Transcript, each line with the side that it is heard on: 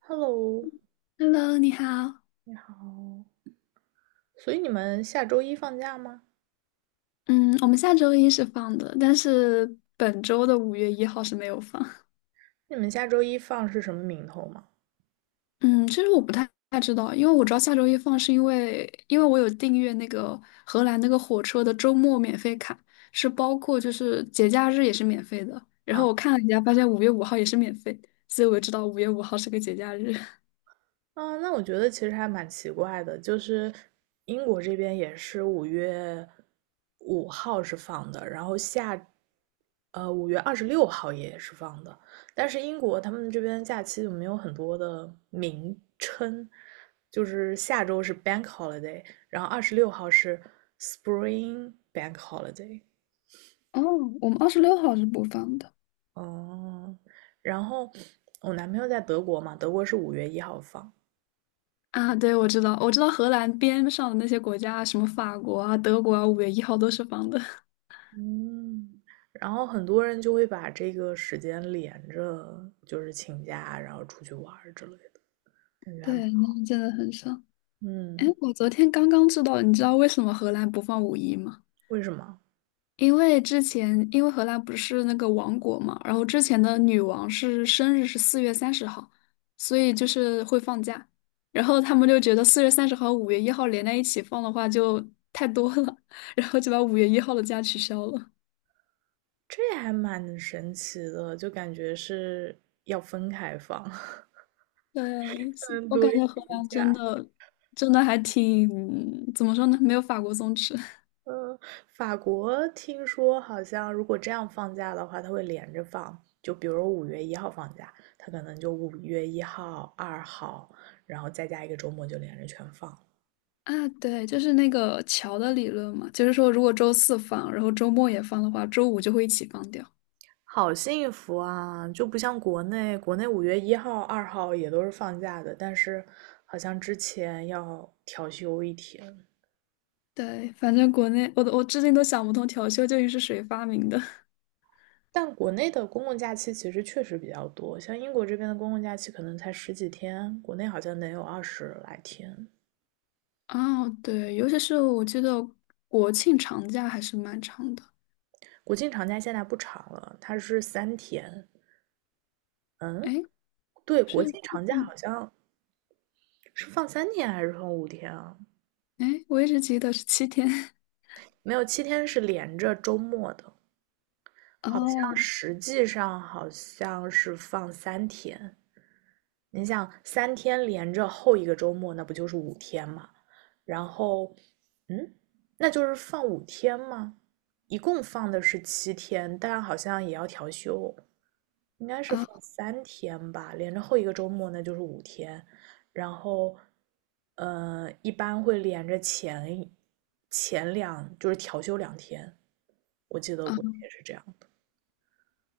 right: Hello，
left: Hello，你好。
right: 你好，所以你们下周一放假吗？
left: 嗯，我们下周一是放的，但是本周的五月一号是没有放。
right: 你们下周一放是什么名头吗？
left: 嗯，其实我不太知道，因为我知道下周一放是因为我有订阅那个荷兰那个火车的周末免费卡，是包括就是节假日也是免费的。然后
right: 啊，
left: 我看了一下，发现五月五号也是免费，所以我就知道五月五号是个节假日。
right: 那我觉得其实还蛮奇怪的，就是英国这边也是5月5号是放的，然后下，5月26号也是放的，但是英国他们这边假期就没有很多的名称，就是下周是 Bank Holiday，然后二十六号是 Spring Bank Holiday。
left: 哦，我们26号是不放的。
right: 哦，然后我男朋友在德国嘛，德国是五月一号放，
left: 啊，对，我知道，我知道荷兰边上的那些国家，什么法国啊、德国啊，五月一号都是放的。
right: 嗯，然后很多人就会把这个时间连着，就是请假，然后出去玩儿之类的，感觉还蛮，
left: 对，那真的很少。哎，
right: 嗯，
left: 我昨天刚刚知道，你知道为什么荷兰不放五一吗？
right: 为什么？
left: 因为之前，因为荷兰不是那个王国嘛，然后之前的女王生日是四月三十号，所以就是会放假。然后他们就觉得四月三十号、五月一号连在一起放的话就太多了，然后就把5月1号的假取消了。
right: 这还蛮神奇的，就感觉是要分开放，
left: 对，是
right: 才能
left: 我
right: 多
left: 感觉荷
right: 一个
left: 兰
right: 假。
left: 真的还挺，怎么说呢？没有法国松弛。
right: 呃，法国听说好像如果这样放假的话，它会连着放，就比如五月一号放假，它可能就五月一号、二号，然后再加一个周末就连着全放，
left: 啊，对，就是那个桥的理论嘛，就是说如果周四放，然后周末也放的话，周五就会一起放掉。
right: 好幸福啊！就不像国内，国内五月一号、二号也都是放假的，但是好像之前要调休一天。
left: 对，反正国内我至今都想不通调休究竟是谁发明的。
right: 但国内的公共假期其实确实比较多，像英国这边的公共假期可能才十几天，国内好像能有二十来天。
left: 哦，对，尤其是我记得国庆长假还是蛮长的，
right: 国庆长假现在不长了，它是三天。
left: 哎，
right: 嗯，对，国
left: 是，
right: 庆长假好
left: 嗯，
right: 像是放三天还是放五天啊？
left: 哎，我一直记得是7天。
right: 没有，七天是连着周末的，好像
left: 哦，
right: 实际上好像是放三天。你想三天连着后一个周末，那不就是五天嘛？然后，嗯，那就是放五天吗？一共放的是七天，但好像也要调休，应该是
left: 啊
right: 放三天吧，连着后一个周末那就是五天。然后，一般会连着前两，就是调休两天，我记得
left: 啊，
right: 过也是这样的。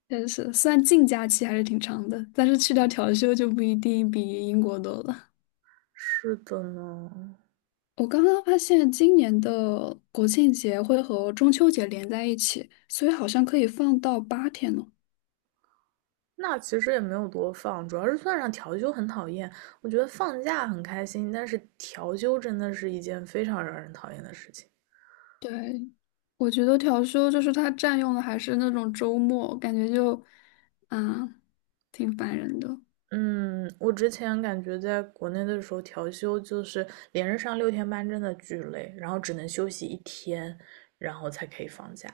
left: 确实是，虽然净假期还是挺长的，但是去掉调休就不一定比英国多了。
right: 是的呢。
left: 我刚刚发现今年的国庆节会和中秋节连在一起，所以好像可以放到8天呢。
right: 那其实也没有多放，主要是算上调休很讨厌。我觉得放假很开心，但是调休真的是一件非常让人讨厌的事情。
left: 对，我觉得调休就是它占用的还是那种周末，感觉就，啊，挺烦人的。
right: 嗯，我之前感觉在国内的时候，调休就是连着上六天班，真的巨累，然后只能休息一天，然后才可以放假，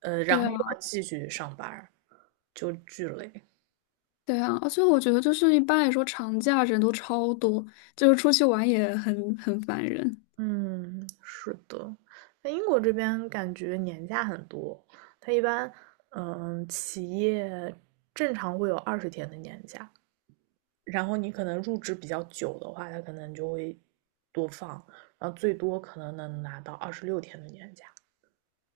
right: 然
left: 对
right: 后
left: 啊，
right: 又要继续上班就巨累。
left: 对啊，而且我觉得就是一般来说长假人都超多，就是出去玩也很烦人。
right: 嗯，是的，在英国这边感觉年假很多，它一般，嗯，企业正常会有20天的年假，然后你可能入职比较久的话，它可能就会多放，然后最多可能能拿到26天的年假。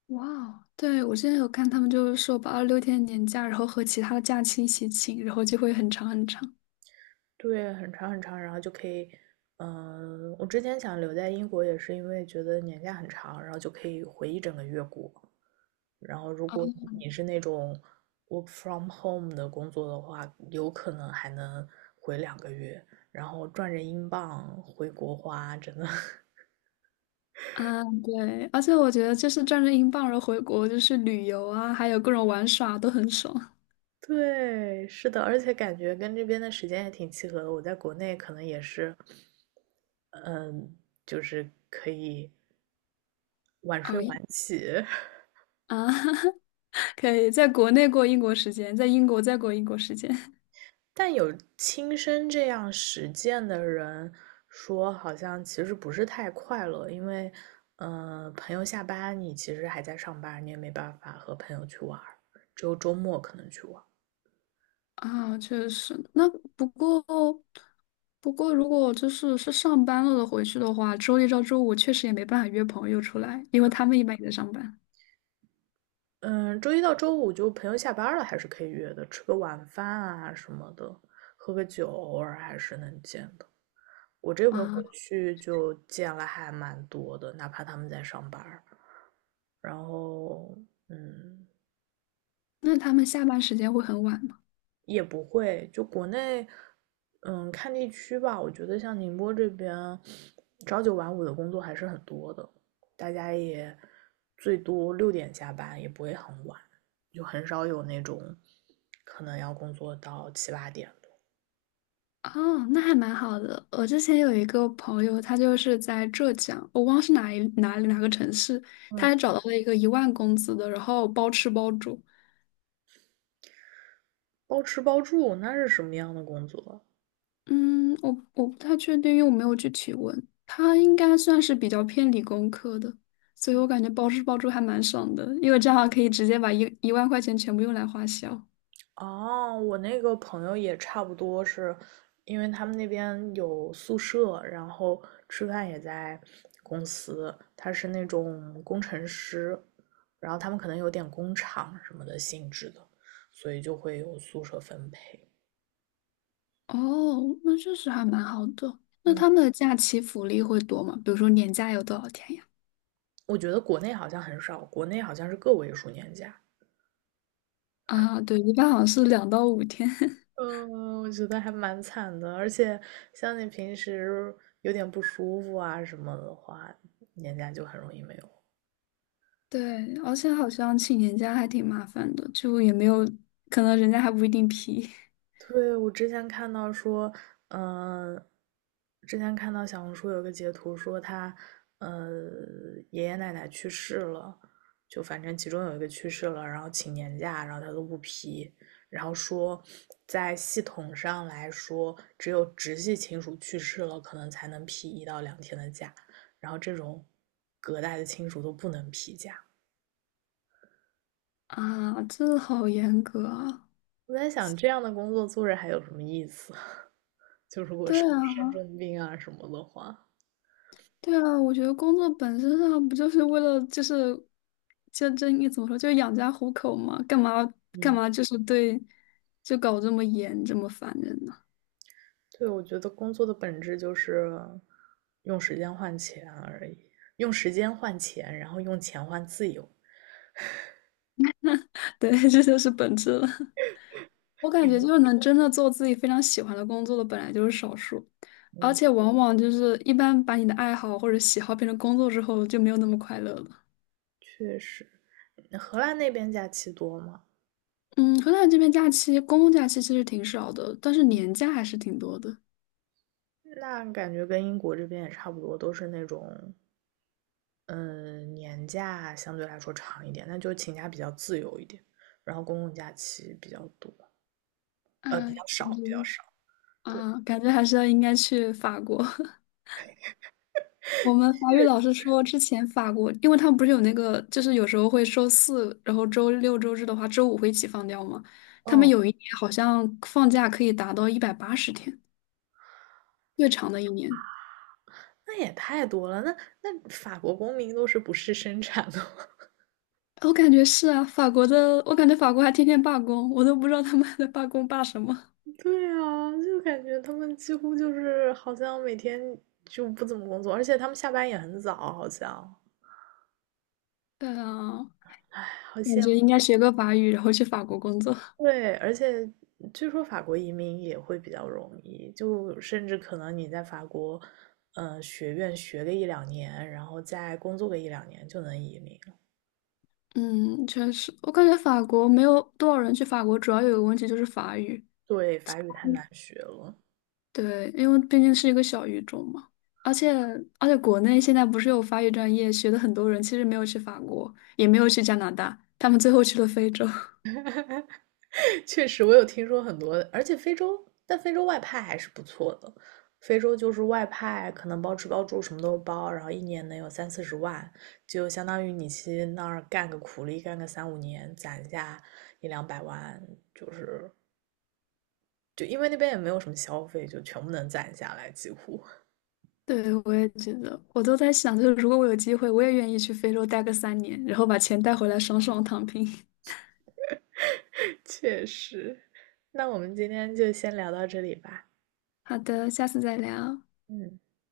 left: 哇哦，对，我之前有看他们就是说把二六天年假，然后和其他的假期一起请，然后就会很长很长。
right: 对，很长很长，然后就可以，嗯，我之前想留在英国也是因为觉得年假很长，然后就可以回一整个月国。然后如果你是那种 work from home 的工作的话，有可能还能回2个月，然后赚着英镑回国花，真的
left: 啊，对，而且我觉得就是赚着英镑，然后回国就是旅游啊，还有各种玩耍都很爽。
right: 对，是的，而且感觉跟这边的时间也挺契合的。我在国内可能也是，嗯，就是可以晚睡
left: 熬夜
right: 晚起，
left: 啊，可以在国内过英国时间，在英国再过英国时间
right: 但有亲身这样实践的人说，好像其实不是太快乐，朋友下班你其实还在上班，你也没办法和朋友去玩儿只有周末可能去玩。
left: 啊，确实。那不过不过，如果就是上班了的回去的话，周一到周五确实也没办法约朋友出来，因为他们一般也在上班
right: 嗯，周一到周五就朋友下班了，还是可以约的，吃个晚饭啊什么的，喝个酒，偶尔还是能见的。我这回回
left: 啊。
right: 去就见了还蛮多的，哪怕他们在上班儿然后，嗯，
left: 那他们下班时间会很晚
right: 也不会，就国内，嗯，看地区吧。我觉得像宁波这边，朝九晚五的工作还是很多的，大家也最多6点下班，也不会很晚，就很少有那种可能要工作到七八点的。
left: 哦，那还蛮好的。我之前有一个朋友，他就是在浙江，我忘是哪一哪里哪个城市，他
right: 嗯，
left: 还找到了一个一万工资的，然后包吃包住。
right: 包吃包住那是什么样的工作？
left: 嗯，我不太确定，因为我没有具体问。他应该算是比较偏理工科的，所以我感觉包吃包住还蛮爽的，因为这样可以直接把一万块钱全部用来花销。
right: 哦，我那个朋友也差不多是，因为他们那边有宿舍，然后吃饭也在公司，他是那种工程师，然后他们可能有点工厂什么的性质的，所以就会有宿舍分配。
left: 哦，那确实还蛮好的。那
right: 嗯，
left: 他们的假期福利会多吗？比如说年假有多少天呀？
right: 我觉得国内好像很少，国内好像是个位数年假。
left: 啊，对，一般好像是2到5天。
right: 嗯，我觉得还蛮惨的，而且像你平时有点不舒服啊什么的话，年假就很容易没有。
left: 对，而且好像请年假还挺麻烦的，就也没有，可能人家还不一定批。
right: 对，我之前看到说，呃，之前看到小红书有个截图说他，呃，爷爷奶奶去世了，就反正其中有一个去世了，然后请年假，然后他都不批，然后说在系统上来说，只有直系亲属去世了，可能才能批1到2天的假，然后这种隔代的亲属都不能批假，
left: 啊，这好严格啊。
right: 我在想，这样的工作做着还有什么意思？就如果
left: 对
right: 生
left: 啊，
right: 重病啊什么的话，
left: 对啊，我觉得工作本身上不就是为了就是就这应该怎么说，就养家糊口嘛，干嘛干
right: 嗯，
left: 嘛就是对，就搞这么严这么烦人呢？
right: 对，我觉得工作的本质就是用时间换钱而已，用时间换钱，然后用钱换自由。
left: 对，这就是本质了。我感觉就是能真的做自己非常喜欢的工作的，本来就是少数，而
right: 嗯，
left: 且往往就是一般把你的爱好或者喜好变成工作之后，就没有那么快乐了。
right: 确实，荷兰那边假期多吗？
left: 嗯，荷兰这边假期，公共假期其实挺少的，但是年假还是挺多的。
right: 那感觉跟英国这边也差不多，都是那种，嗯，年假相对来说长一点，那就请假比较自由一点，然后公共假期比较多。
left: 哎，
right: 比较
left: 嗯
right: 少，比较 少。对，
left: 啊，感觉还是要应该去法国。我们法语老师说，之前法国，因为他们不是有那个，就是有时候会周四，然后周六周日的话，周五会一起放掉嘛。他们
right: 哦，
left: 有一年好像放假可以达到180天。越长的一年。
right: 那也太多了。那法国公民都是不是生产的吗？
left: 我感觉是啊，法国的，我感觉法国还天天罢工，我都不知道他们还在罢工罢什么。
right: 对啊，就感觉他们几乎就是好像每天就不怎么工作，而且他们下班也很早，好像
left: 对啊，
right: 好
left: 感
right: 像
left: 觉应该学个法语，然后去法国工作。
right: 对，而且据说法国移民也会比较容易，就甚至可能你在法国，学院学个一两年，然后再工作个一两年就能移民了
left: 嗯，确实，我感觉法国没有多少人去法国，主要有个问题就是法语。
right: 对，法语太难学了。
left: 对，因为毕竟是一个小语种嘛，而且而且国内现在不是有法语专业，学的很多人其实没有去法国，也没有去加拿大，他们最后去了非洲。
right: 确实，我有听说很多，而且非洲，但非洲外派还是不错的。非洲就是外派，可能包吃包住什么都包，然后一年能有三四十万，就相当于你去那儿干个苦力，干个三五年，攒下一两百万，就是就因为那边也没有什么消费，就全部能攒下来，几乎。
left: 对，我也觉得，我都在想，就是如果我有机会，我也愿意去非洲待个3年，然后把钱带回来，爽爽躺平。
right: 确实，那我们今天就先聊到这里吧。
left: 好的，下次再聊。
right: 嗯。